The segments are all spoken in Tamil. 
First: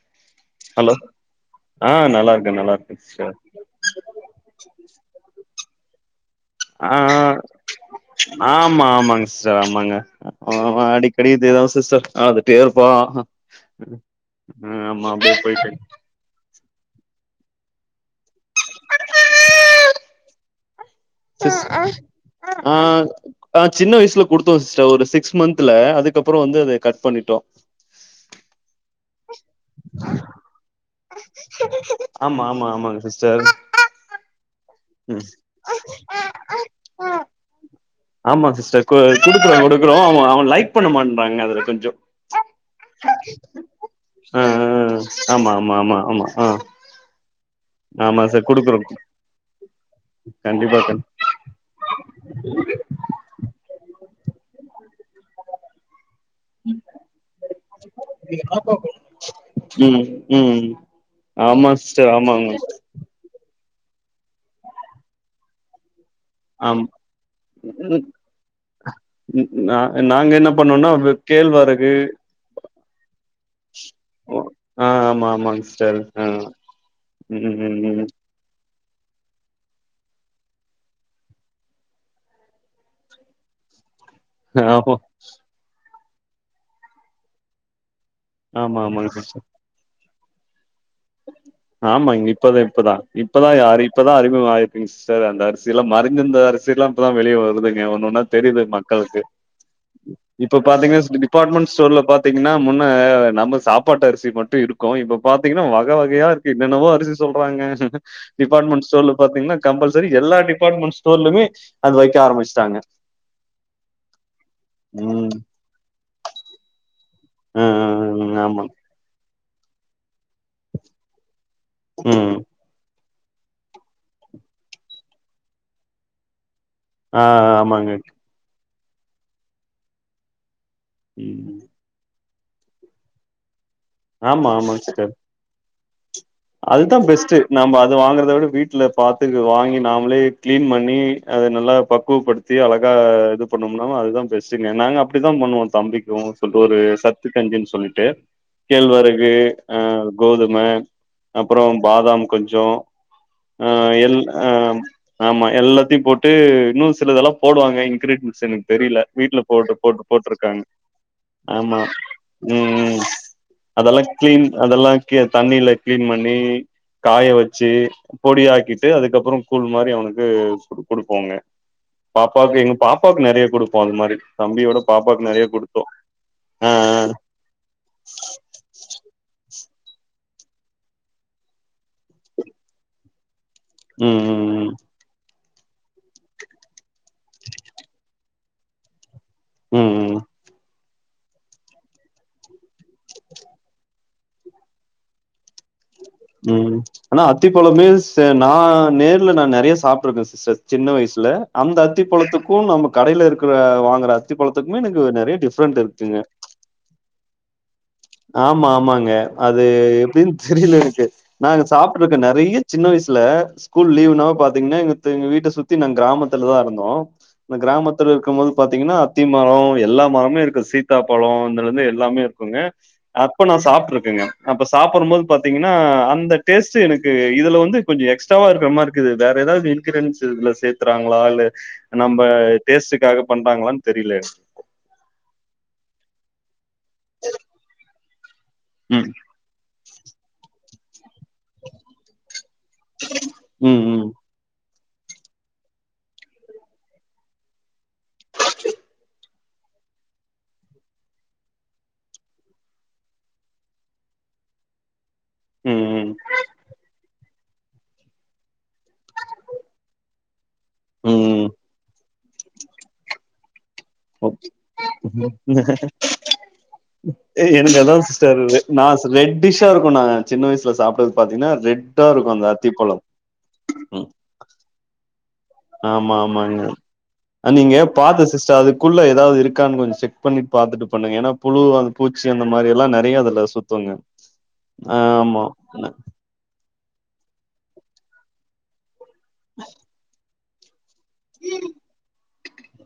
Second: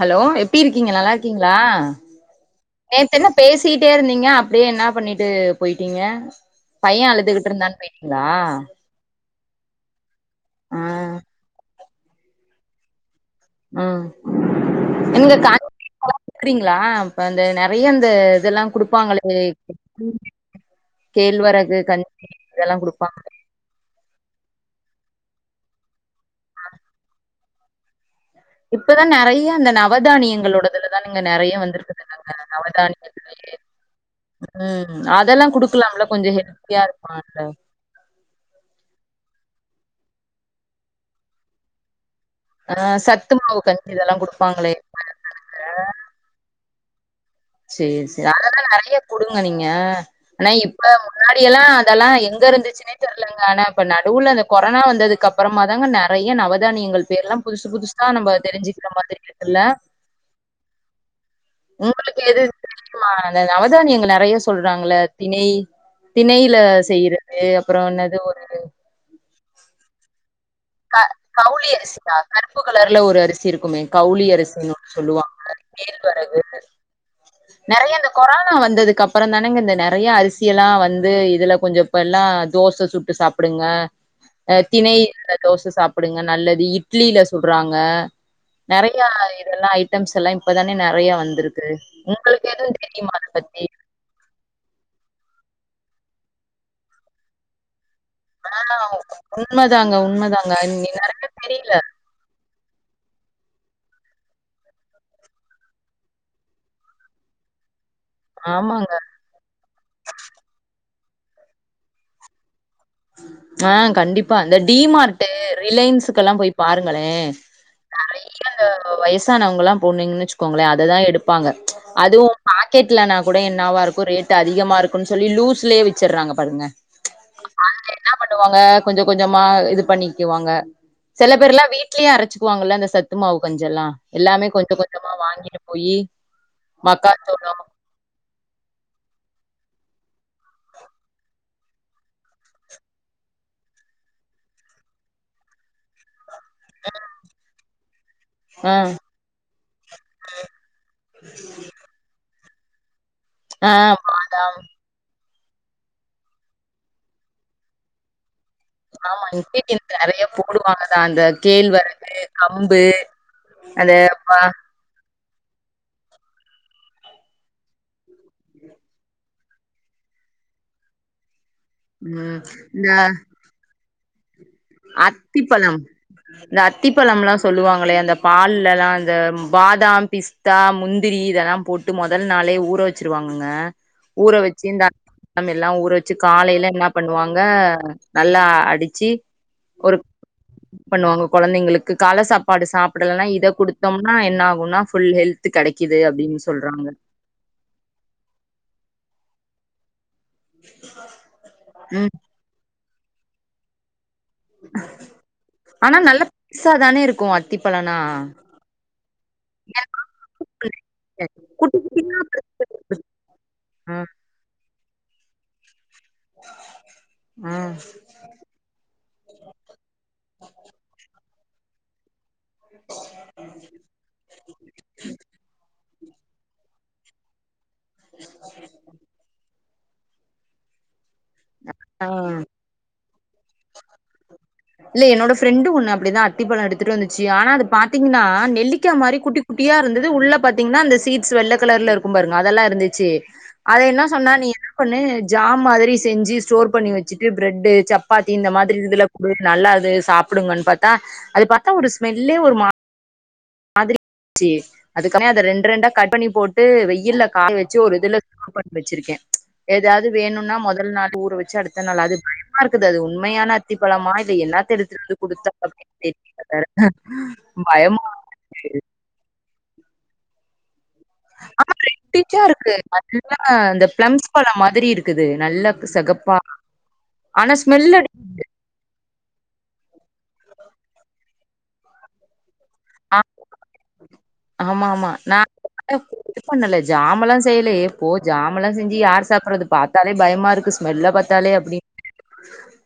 ஹலோ எப்டி இருக்கீங்க ஹலோ நல்லா இருக்கீங்களா ஆ நல்லா இருக்கே நல்லா இருக்கே நேத்து என்ன சிஸ்டர் பேஸ் சிட்டே இருந்தீங்க அப்டியே என்னா பண்ணிட்டு போயிட்டீங்க அ பையன் அழுதுகிட்டு இருந்தான்னு போயிட்டீங்களா ஆ ஆமா ஆமாங்க ஸ் ஆமாங்க ஆ அடிக்கடி இதேதா சிஸ்டர் அழுதுட்டே இருப்பா ஆ ஆமா எங்க அப்டியே போயிட்டு காமிக்கிறீங்களா குறீங்களா அப்ப அந்த நிறைய அந்த இதெல்லா குடுப்பாங்களே சிஸ் கேழ்வரகு கஞ்சி ஆ இதெல்லா குடுப்பாங்க ஆ சின்ன வயசுல குடுத்தோ சிஸ்டர் ஒரு சிக்ஸ் மந்த்ல அதுக்கப்றோ வந்து அத கட் பண்ணிட்டோ [inaudible] இப்பதா நெறைய அந்த நவதானியங்களோட துல தானங்க நெறைய வந்துருக்குது இல்லங்க நவதா ஆனா சிஸ்டர் ம் அதெல்லா குடுக்கலாம் இல்ல கொஞ்ச ஹெல்தியா இருக்குல்ல ஆமா சிஸ்டர் கொ குடுக்குறோ குடுக்குறோ அவ அவ லைக் பண்ண மாட்டறாங்க அதுல கொஞ்சோ ஆ சத்துமாவு கஞ்சி இதெல்லா ஆ குடுப்பாங்ளே ஆமா ஆமா ஆமா ஆமா ஆ சேரி ஆமா சேரி செர் அதெல்லா குடுக்குறோ கு நெறைய குடுங்க நீங்க ஆனா இப்ப முன்னாடி எல்லா அதெல்லா எங்க இருந்துச்சின்னே தெர்லங்க ஆனா இப்ப நடுவுல அந்த கொரோனா வந்ததுக்கு அப்றமா தாங்க ந நெறைய நவதானியங்கள் பேர்லா புதுசு புதுசா நம்ம தெரிஞ்சிக்கிற மாதிரி இருக்குல்ல ம் ம் ஆமா சிஸ்டர் ஆமா ஆமா மா அந்த நவதானியங்கள் நெறைய சொல்றாங்கள்ள திணை திணையில ஆமா செய்யறது அப்றோ ம், ம், என்னாது ஒரு நா நாங்க என்ன பண்ணோனா வெ கவுளி கேழ்வரகு அரிசியா கருப்பு கலர்ல ஒரு அரிசி இருக்குமே கவுளி அரிசின்னு ஆ ஒன்னு ஆமா சொல்லுவாங்க ஆமாங் சிஸ் செரி கேழ்வரகு ஆ ம் ம் நெறைய ம் இந்த கொரோனா வந்ததுக்கு அப் ற தானங்க இந்த நெறைய அரிசியெல்லா வந்து இதுல கொஞ்ச இப்பெல்லா தோச சுட்டு சாப்புடுங்க அ ஆமா திணை அ தோச சாப்புடுங்க நல்லது இட்லில சுட்றாங்க ஆமா நெறைய ஆமாங்க சிஸ்டர் இதெல்லா ஐட்டம்ஸ் எல்லா இப்பதான நெறைய வந்துருக் ஆமா இப்பதா இப்பதா இப்பதா ஆறி இப்பதா அறிமுக ஆயிருக்குங் சிஸ்டர் அந்த அரிசில்லா மரிஞ்சிருந்த அரிசில்லா இப்பதா வெளிய வருதுங்க ஒன்னு ஒன்னா தெரியுது ஆ மக்களுக்கு உண்மதாங்க உண்மதாங்க இப்ப பாத்தீங்னா நெறைய டிபாட்மெண்ட் தெரியல ஸ்டோர்ல பாத் திங்னா முன்ன நம்ம சாப்பாட்டு அரிசி மட்டு இருக்கு இப்ப பாத்தீங்னா வகை வகையா இருக் கு என்னென்னவோ அரிசி சொல்றாங்க டிபாட்மெண்ட் ஆமாங்க ஸ்டோர்ல பாத்தீங்னா கம்பல்சரி எல்லா டிபாட்மெண்ட் ஸ்டோர்லிமே அத வைக்க ஆரம்ச்சிட்டாங்க ஆ கண்டிப்பா இந்த டிமார்ட்டு ம் ரிலையன்ஸு கெல்லா போய் பாருங்களே ஆ நெறைய ஆமா வயசானவங்க எல்லா போனீங்கனு வச்சுக்கோங்களே அததா எடுப்பாங்க அதுவு ம் பாக்கெட்லனா கூட என்னாவா இருக்கு ரேட் அதிகமா இருக்குன் சொல்லி லூஸ்லயே வெச்சிறாங்க பாருங்க ஆ அத ஆமாங்க என்ன பண்ணுவாங்க கொஞ்ச கொஞ்சமா இது பண்ணிக்குவாங்க செல ம் பேர்லா வீட் லயே அரச்சிக்குவாங்கல்ல இந்த சத்து மாவு கஞ்செல்லா எல்லாமே ஆமா கொஞ்ச கொஞ்சமா வாங்கிட்டு போயி அதுதா பெஸ்ட்டு மக்காச்சோளோ நாம அது வாங்கறத விட வீட்ல பாத்து வாங்கி நாமளே கிளீன் பண்ணி அத நல்லா பக்குவப்படுத் தி அழகா இது பண்ணோம்னா அதுதா பெஸ்ட்டுங்க நாங்க அப்டித்தா பண்ணுவோ தம்பிக்கு சொல்ட்டு ஒரு சத்து கஞ்சின் சொல்லிட்டு ஆ கேழ்வரகு அ கோதும அப்றோ பாதாம் கொஞ்சோ ஆ எல் ஆ ஆமா எல்லாத்தையு போட்டு இன்னு சிலதெல்லா போடுவாங்க இன்கிரீடியண்ட்ஸு தெரியில ஆமா வீட்ல போட்டு இன்கிரீடியன்ட் போட்டு நெறைய போட்ருக்காங்க போடுவாங்கதா அந்த ஆமா கேழ்வரகு கம்பு ம் அந்த அதெல்லா பா கிளீன் அதெல்லா கிய தண்ணியில கிளீன் பண்ணி காய வச்சி பொடியாக்கிட்டு அதுக்கப்றோ கூல் மாரி அவனுக்கு குடு குடுப்போங்க ம் பாப்பாக்கு எங்க இந்த பாப்பாவுக்கு நெறைய குடுப்போ அது மாரி தம்பியோட பாப்பாக்கு நெறைய அத்திப்பழம் குடுத்தோ இந்த ஆ அத்திப்பழம்லா சொல்லுவாங்களே அந்த பால்ல எல்லா அந்த பாதாம் பிஸ்தா முந்திரி இதெல்லா போட் டு மொதல் நாளே ஊற வச்சிருவாங்கங்க ம் ஊற வச் ம் சி இந்த கம்பெல்லா ஊற வச்சி காலையில என்ன பண்ணுவாங்க நல்லா அடிச்சி ம் ம் ஒரு ம் பண்ணுவாங்க கொழந்தைங்களுக்கு கால சாப்பாடு சாப்பிடலனா இத குடுத்தோம்னா என்ன ஆகுனா ஃபுல் ஹெல்த் கெடை ம் ஆனா அத்திப்பழ மீல்ஸ் நா நேர்ல நா நெறைய சாப்டுருக்கு ச சின்ன வயசுல அந்த ம் அத்திப்பழத்துக்கு நம்ம கடைல இருக்கிற வாங்குற அத்தி பழத்துக்குமே எனக்கு நெறைய டிஃப்ரெண்ட் இருக்குங்க பெருச தான இருக்கு அத்திப்பழனா ஆமா ஆமாங்க அது எப்டினு தெரியல எனக்கு நா அங்க குட்டி சாப்பிட்ருக்கே குட்டியா நெறைய சின்ன வயசுல ஸ்கூல் ஆ லீவ்னாவ பாத்தீங்கனா எங்க எங்க வீட்ட சுத்தி நா கிராமத்துல தா இருந்தோ ஆ இந்த கிராமத்துல இருக்குபோது பாத்தீங்கனா அத்திமரோ எல்லா மரமே இருக்கு சீத்தா பழோ இதுல இருந்து எல்லாமே இருக்குங்க அப்ப நா சாப்ட்ருக்கேங்க அப்ப சாப்டு போது பாத்தீங்கனா அந்த டேஸ்ட்டு எனக்கு இதுல வந்து கொஞ்சோ எக்ஸ்ட்ராவா இருக்கிற மாரி இருக்குது வேற ஏதாவது இங்கிறேடீண்ட்ஸ் இதுல சேத்தறாங்களா இல்ல ஆ நம்ம டேஸ்டுகாக பண்றாங்களானு தெரில இல்ல என்னோட ஃப்ரெண்டு ஒண்ணு அப்டிதா அத்தி பழ எடுத்துட்டு வந்துச்சு ஆனா அது பாத்தீங்கனா நெல்லிக்கா ம். மாரி குட்டி குட்டியா இருந்தது உள்ள பாத்தீங்கனா அந்த சீட் ஸ் வெள்ள கலர்ல இருக்கு பாருங்க அதெல்லா இருந்துச்சு ம். அத என்ன ம். சொன்னா நீ என்னாபண்ணு ஜாம் மாதிரி செஞ்சு ஸ்டோர் பண்ணி வச்சுட்டு பிரெட்டு சப்பாத்தி இந்த மாதிரி இதுல பே நல்லா அது சாப்டுங்கனு பாத்தா அது பாத்தா ஒரு ஸ்மெல்லே ஒரு மா மாதிரி ச்சு அதுக்கப் அத ரெண்டு ரெண்டா ம். கட் ம். பண்ணி போட்டு வெயில்ல காய வச் சு ஒரு இதுல ஸ்டோர் பண்ணி வச்சிருக்கே ஏதாவது வேணுனா மொதல் நாளே ஊற ம். வச்சு அடுத்த நாள் அது பய மா இருக்குது அது உண்மையான அத்தி பழமா இது ஓகே. என்னாத்த எடுத்துட்டு வந்து குடுத்தா அப்டினு தெரி வேற பயமா தருவே நா சி ரெட் டிஷ்ஷா இருக்குனா நாங்க சின்ன வயசுல சாப்டது ஆமா ரெட்டிஜா இருக்கு நல்லா இந்த ம். பிளம்ஸ் பழ மாதிரி இருக்குது நல்லா ஆமா செகப்பா ஆமாங்க ஆனா நீங்க ஸ்மெல் அடி பாத்து சிஸ்டர் அது குள்ள ஏதாவது இருக்கானு கொஞ்சோ செக் பண்ணி பாத்துட்டு பண்ணுங்க ஏனா புழு வா பூச்சி அந்த மாரி எல்லா ஆ நெறைய அதுல சுத்துங்க ஆமா ஆ நா ஆமா ன இது பண்ணல ஜாமெல்லா செய்யல ஏ போ ஜாமெல்லா செஞ்சு யார் சாப்டுறது பாத்தாலே பயமா இருக்கு ஸ்மெல்ல பாத்தாலே அப்டி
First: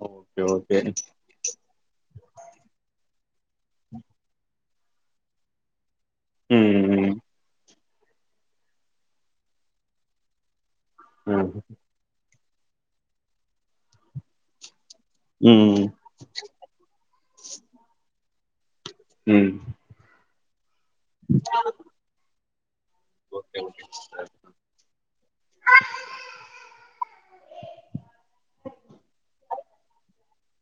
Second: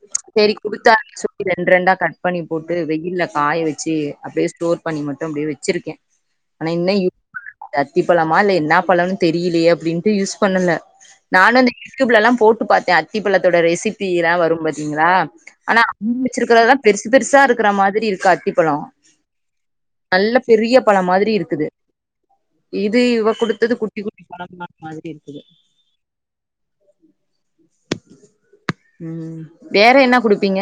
ஓகே சேரி ஓகே குடுத்தாச்சு ரெண்டு ரெண்டா கட் பண்ணி போட்டு வெயில்ல காய வச்சு அப்டியே ஸ்டோர் பண்ணி மட்டும் அப்டியே வச்சிருக்கே ஆனா இன்னு யூ ம் அத்தி பழமா இல்ல என்ன பழோனு தெரியலேயே அப்டின்ட்டு யூஸ் பண்ணல ம் நானு இந்த யூடியூப்லலலா போட்டு பாத்தே அத்திப்பழத்தோட ரெசிபி எலா வரு பாத்தீங்களா ஆனா ம் அவுங்க வச்சிருக்கறதான் பெருசு பெருசா இருக்கிற மாதிரி இருக்கு அத்திப்பழோ ம் நல்ல பெரிய பழ மாதிரி இருக்குது இது இவ ஓகே குடுத்தது ஓகே குட்டி குட்டி சிஸ்டர் பழமா ஒரு மாதிரி இருக்குது ம் வேற என்ன குடுப்பீங்க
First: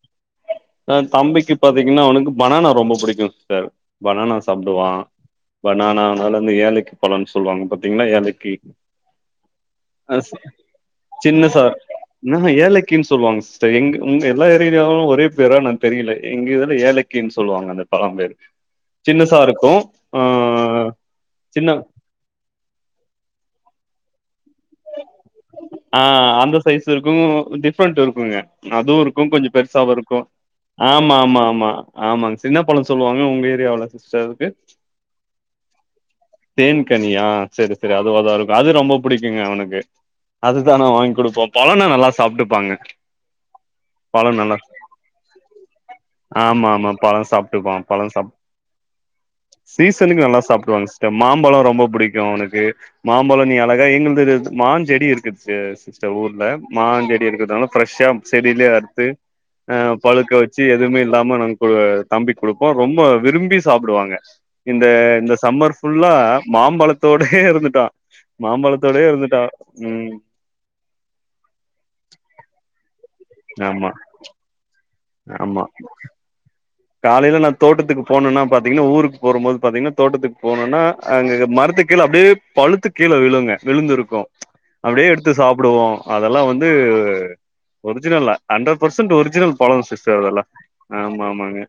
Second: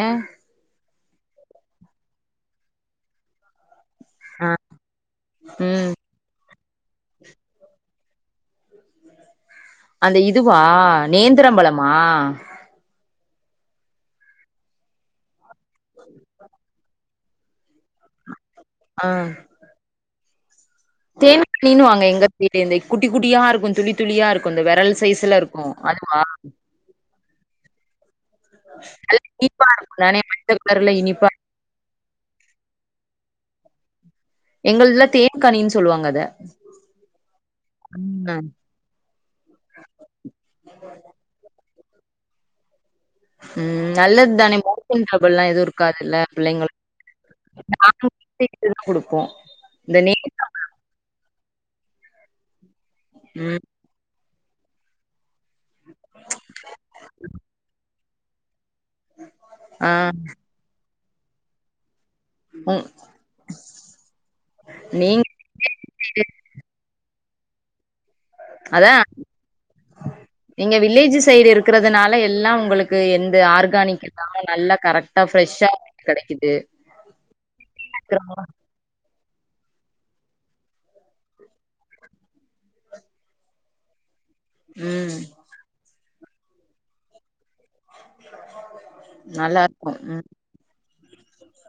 ஆ தம்பிக்கு பாத்தீங்கனா அவனுக்கு பனானா ரொம்ப புடிக்கு சிஸ்டர் பனானா ஆ சாப்டுவா ம் பனானானால வந்து ஏலக்கி பழம்னு சொல்லுவாங்க பாத்தீங்கள ஏலக்கி அ அந்த இதுவா சின்ன நேந்திரம் சார் பழமா என்னமா ஏலக் கினு சொல்லுவாங்க சிஸ்டர் எங் உங்க எல்லா ஏரியாலயு ஒரே பேரா நா தெரியல எங்க இதுல ஏலக்கினு சொல்லுவாங்க அந்த பழம் பேரு ஆ சின்னசா இருக்கு ஆ ஆ ஹ தேன் கிண்ணின்னு வாங்க எங்க வீட்டேருந்தே குட்டி குட்டியா இருக்கு துளி துளியா இருக்கு இந்த விரல் சைஸ்ல இருக் ஆ அந்த சைஸ் இருக்கு டிஃப்ரெண்ட்டு இருக்குங்க அதுவு நல்ல இருக்கு கொஞ்சோ இனிப்பா பெருசாவு இருக்கும் இருக்கு தானே மஞ்ச கலர்ல ஆமா இனிப்பா ஆமா ஆமா ஆமாங்க சின்னப்பழோ சொல்லுவாங்க உங்க ஏரியாவ்வுல சிஸ்டர் எ எங்கள்துல தேன்கனின்னு சொல்லுவாங்க அத. தேன்கனியா சேரி சேரி அது அது அதா ம். இருக்கு அது ரொம்ப புடிக்குங்க அவனுக்கு அதுதா நா வாங்கி குடுப்போ பழோனா நல்லா சாப்டுப்பாங்க ம் நல்லது தானே மோசன் ட்புள்ல்லா எதுவு இருக்காதுல்ல ஆமா, ஆமா. பழம் பிள்ளைங்களுக்கு சாப்ட்டுப்பான். ஆ னு பழம் சாப் டிக் இதுக்கு குடுப்போ சீசனுக்கு நல்லா சாப்டுவாங்க மாம்பழ ரொம்ப பிடிக்கு அவனுக்கு மாம்பழ நீ ம் அழகா எங்களுது மாஞ்செடி இரு ந்துச்சி சிஸ்டர் ஊர்ல மாஞ்செடி இருக்கறதால ப்ரெஷ்ஷா செடியிலயே அறுத்து ஆ பழுக்க வச்சி எதுவுமே இல்லாம நாங் க தம்பிக்கு குடுப்போ ம் ரொம்ப விரும்பி சாப்டுவாங்க இந்த நீங்க இந்த சம்மர் ஃபுல்லா மாம்பழத்தோடயே இருந்துட்டா அதான் மாம்பழத்தோடயே இருந்துட்டா ம் நீங்க வில்லேஜ் சைடு இருக்கிறதுனால எல்லா உங்களுக்கு எந்த ஆமா ஆர்கானிக் இல்லாம நல்ல கரெக்ட் டா ஃப்ரெஷ்ஷா கெடைக்குது காலேல நா தோட்டத்துக்கு போனுன்னா பாத் தீங்கன்னா ஊருக்கு போறும்போது பாத்தீங்கன்னா தோட்டத்துக்கு போனுன்னா அங்க மரத்து கீழ அப்டியே பழுத்து கீழ விழுங்க விழுந்துருக்கு அப்டியே ம் எடுத்து சாப்டுவோ அதெல்லா வந்து ஒரிஜினல்லா ஹண்ட்ரட் பர்சன்ட் ஒரிஜினல் நல்லா பழம் இருக்கும். சிஸ்டர் ம் அதெல்லா ஆமா ஆமாங்க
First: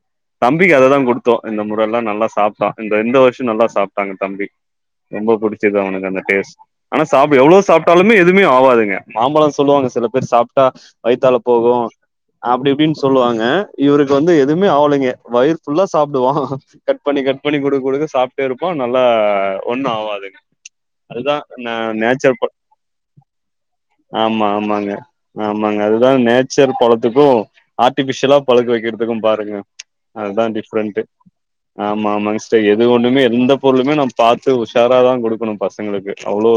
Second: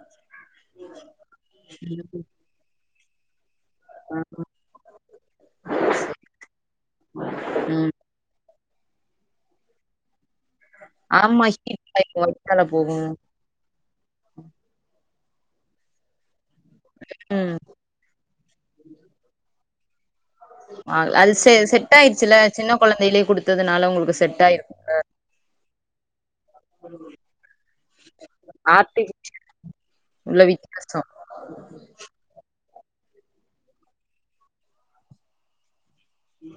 தம்பிக்கு அததா குடுத்தோ இந்த முறல்லா நல்லா சாப்ட்டா இந்த இந்த வருஷோ நல்லா சாப்ட்டாங்க தம்பி ரொம்ப புடிச்சது அவனுக்கு அந்த டேஸ்ட் ஆனா சாப் எவ்ளோ ம். சாப்டாலுமே எதுமே ஆவாதுங்க மாம்பழ சொல்லுவாங்க சில பேர் சாப்ட்டா வயித்தால ஆமா போகு ஹீட் ஆயிரும் வயித்தால அப்டி இப்டின்னு போகும். சொல்லுவாங்க இவருக்கு வந்து எதுவுமே ஆவலங்க வயிறு ஃபுல்லா சாப்டுவா கட் பண்ணி கட் ம் பண்ணி குடுக்க குடுக்க சாப்ட்டே இருப்போ நல்ல ஒண்ணு ஆவாதுங்க ஆ அது அதுதா செ ந செட் நேச்சர் ஆயிருச்சில்ல ப சின்ன கொழந்தையிலேயே குடுத்ததுனால உங்களுக்கு செட் ஆமா ஆமாங்க ஆயிருக்கும்ல ஆமாங்க அதுதா நேச்சர் பழத்துக்கு ஆர்ட்டிபிஷியலா பழுக்கு ஆர்டிஃபி வக்கிறதுக்கு பாருங்க உள்ள அதுதா வித்தியாசோ டிஃப்ரெண்ட்டே ஆமா ஆமாங்க சிஸ்டர் எது ஒண்னுமே எந்த பொருளுமே நம்ம பாத்து உஷாராதா குடுக்கணு பசங்களுக்கு அவ்ளோ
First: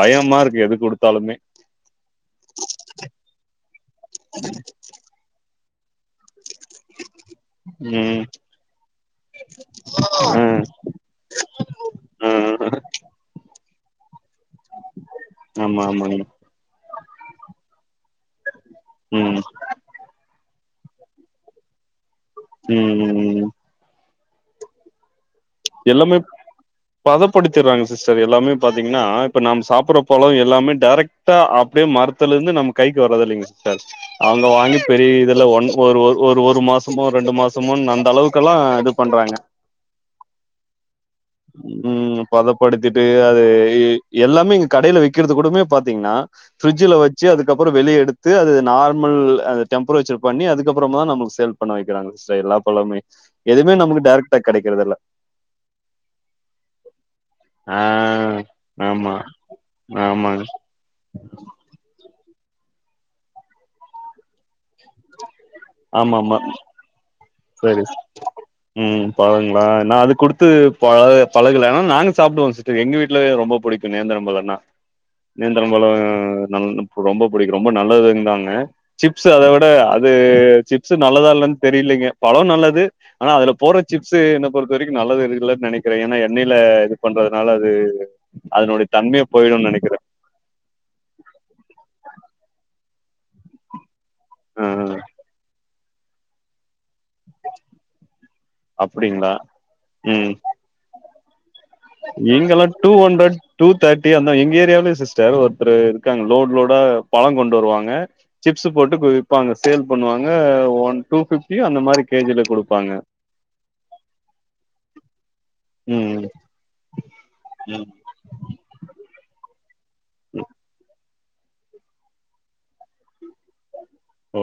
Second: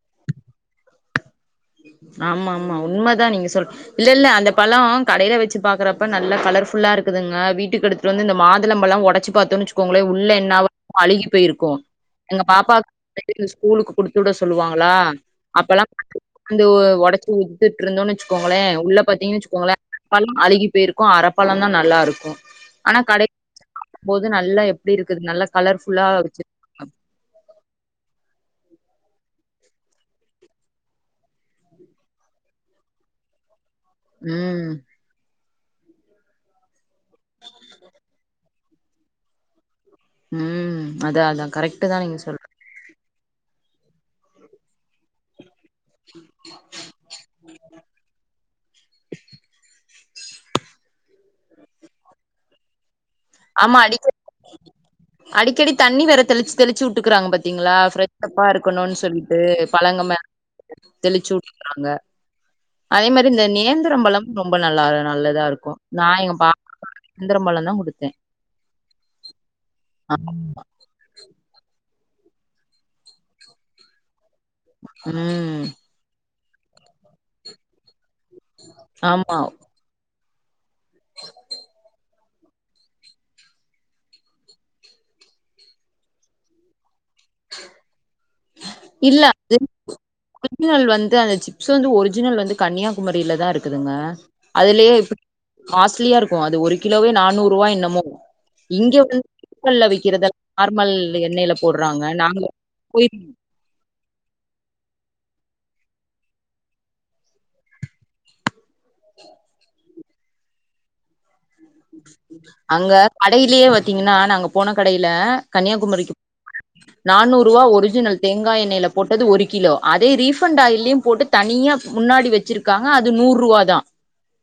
பயமா இருக்கு எது குடுத்தாலுமே ஆமா ஆமா உண்ம தா நீங்க சொல் இல்ல இல்ல அந்த பழம் கடேல வச்சி பாக்குறப்ப நல்லா கலர் ஃபுல்லா இருக்குதுங்க வீட்டுக்கு எடுத்துட்டு ம் வந்து இந்த மாதுளம்பழம் ஒடச்சி பாத்தோன்னு வெச்சுக்கோங்களே ஆ உள்ள என்னவோ அழுகி போயிருக்கு ஆ எங்க பாப்பாக்கு இந்த ஸ்கூலுக்கு குடுத்துவிட சொல்லுவாங்களா ஆமா அப்பெல்லா ஆமாங்க வந்து ஒடச்சி ஊதுத்திட்ருந்தோன்னு வச்சுக்கோங்ளே உள்ள பாத்தீங்கன்னு ம் வச்சுக்கோ ங்களே அழுகி போயிருக்கு அரப்பழம்ந்தா நல்லா இருக்கு ஆனா ம் கடேல ம் போது நல்லா எப்டி இருக்குது நல்லா கலர்ஃபுல்லா எல்லாமே வச்சு பதப்படுத்திட்றாங்க சிஸ்டர் எல்லாமே பாத்தீங்ன்னா இப்ப நாம சாப்ட்ற பழம் எல்லாமே டேரெக்ட் டா அப்டியே மரத்துலருந்து நம்ம கைக்கு வரதில்லைங்க சிஸ் டர் அங்க ம் வாங்கி பெரிய இதுல ஒன் ஒரு ஒரு ஒரு மாச மோ ரெண்டு மாசமோன்னு அந்த அளவுக்குல்லா இது பண்றாங்க ம் அதா அதா கரெக்ட்டுதா நீங்க சொல் பதப்படுத்தீட்டு அது எல்லாமே இங்க கடேல விக்கறது கூடமே பாத்தீங்கன்னா ஃபிரிட்ஜில வச்சி அதுக்கப்பறோ வெளிய எடுத்து அது நார்மல் அந்த டெம்ப்ரேச்சர் பண்ணி அதுக்கப்பறமதா நமக்கு சேல் பண்ண வெக்கிறாங்க சிஸ்டர் எல்லா பழமே எதுமே ஆமா அடிக்க நம்மளுக்கு டேரக்ட்டா கெடைக்றது இல்ல அடிக்கடி தண்ணி வேற தெளிச்சி தெளிச்சி விட்டுக்குறாங்க பாத் தீங்ளா ஆ. ப்ரெஷ்ப்பா இருக்கணுன்னு ஆமா. சொல்லிட்டு பழங்க மேல ஆமாங்க. தெளிச்சிவுட்டுகிறாங்க அதே மாரி இந்த நேந்திரம் பழம் ரொம்ப நல்லா நல்லதா இருக்கு நா எங்க ஆமாமா. பாப்பாக்கு நேந்திரம்பழம்தா சரி. குடுத்தே ம் பழங்களா நா அது குடுத்து பழ கலா ஆனா நாங்க சாப்ட்டுவோ சிஸ்டர் எங்க வீட்லயு ரொம்ப புடிக்கு நேந்திரம் பழம்ன்னா ம் நேந்திரம் பழம் நல் ரொம்ப புடிக்கு ரொம்ப நல்லதுன் னாங்க சிப்ஸ் ஆமா அத விட அது சிப்ஸ் நல்லதா இல்லன்னு தெரியலலைங்க பழம் நல்லது ஆனா அதுல போட்ற சிப்ஸ் என்ன பொறுத்த வரைக்கு நல்லது எதுவு இல்லன்னு நெனைக்கிறே ஏன்னா எண்ணெயில இது பண்றதுனால அது அதனுடைய இல்ல தன்மையே அது போயிடுன்னு நெனைக்கிறே ஒரிஜினல் வந்து அந்த சிப்ஸ் வந்து ஒரிஜினல் வந்து கன்னியாகுமரியில தா இருக்குதுங்க ஆ அதுலே இப்ப காஸ்ட்லியா இருக்கு அது ஒரு கிலோவே நானூறு ரூவா என்னமோ இங்க வந்து அப்டிங்களா லோக்கல்ல விக்கிறது நார்மல் எண்ணெயில போடுறாங்க நாங்க இங்கெல்லா டூ போய் ஹண்ரட் டூ தேர்ட்டி அந்தா எங்க ஏரியாவலே சிஸ்டர் ஒருத்தர் இருக்காங்க லோட் லோடா பழம் கொண்டு வருவாங்க சிப்ஸ்சு போட்டு விப்பாங்க சேல் பண்ணுவாங்க ஒன் டூ பிஃப்டி அந்த மாரி கேஜில குடுப்பாங்க கடைலே பாத்தீங்ன்னா நாங்க போன கடைல கன்னியாகுமரிக்கு ம் நானூரூவா ம் ஒரிஜினல் தேங்காய் எண்ணெய்ல போட்டது ஒரு கிலோ அதே ரீஃபண்ட் ஆயிலயு போட்டு தனியா முன்னாடி வெச்சிருக்காங்க அது நூறு வாதா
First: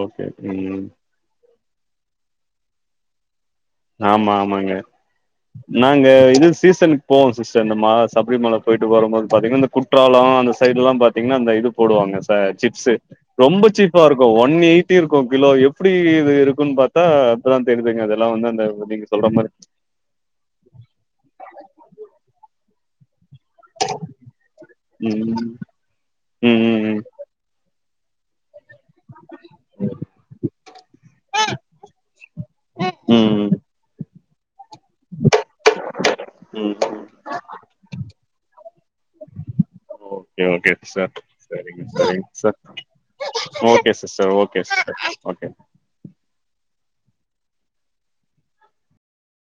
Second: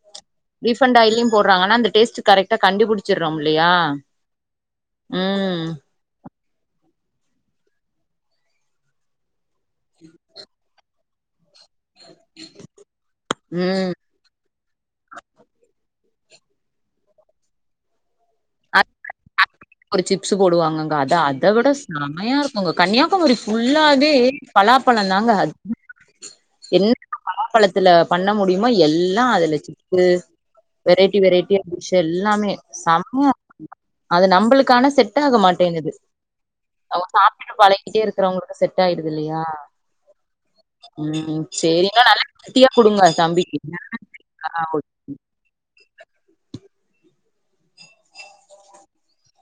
ஓகே ம் ரீஃபண்ட் ஆயிலயும் போர்றாங்க ஆனா அந்த டேஸ்ட்டு கரெக்டா கண்டுபுடிச்சிட்றோம் இல்லையா ஆமா ஆமாங்க ம் நா இங்க இது சீசன்க்கு போவோ சிஸ்டர் இந்த மா சப்ரிமல போயிட்டு வரும்போது பாத்தீங்னா இந்த குற்றாலோ அந்த சைட்ல்லா பாத்தீங்ன்னா அந்த இது போடுவாங்க ச சிப்ஸ்சு ரொம்ப ம் சீப்பா இருக் கு ஒன் எயிட்டி இருக்கு கிலோ எப்டி இது இருக்குன் பார்த்தா அப்பதா தெரிதுங்க அதெல்லா வந்து த இப்ப நீங் சொல்ற மாரி ஒரு சிப்ஸ்சு போடுவாங்கங்க அத அத விட சம்மையா இருக்குங்க கன்னியாக் குமரி ஃபுல்லாவே பலாப்பழ தாங்க ம் ம் என்ன ம் பழாப்பழத்துல பண்ண முடியுமோ எல்லா அதுல சிப்ஸ்சு வெரைட்டி வெரைட்டியா டிஷ் எல்லாமே சம்மைய ம் ம் அது நம்மளுக் கான செட் ஆக மாட்டேங்குது ம் அவங்க சாப்டுட்டு பழகிட்டே இருக்கிறவங்களுக்கு செட் ஆயிடுது இல்லையா ஓகே ஓகே சார் ம் சரி சரிங் இன்னும் நல்லா சரிங்க சார் ஹெல்த்தியா குடுங்க தம்பிக்கு ஓகே சிஸ்டர் ஆ ஒகே ஓகே சிஸ்டர் ஓகே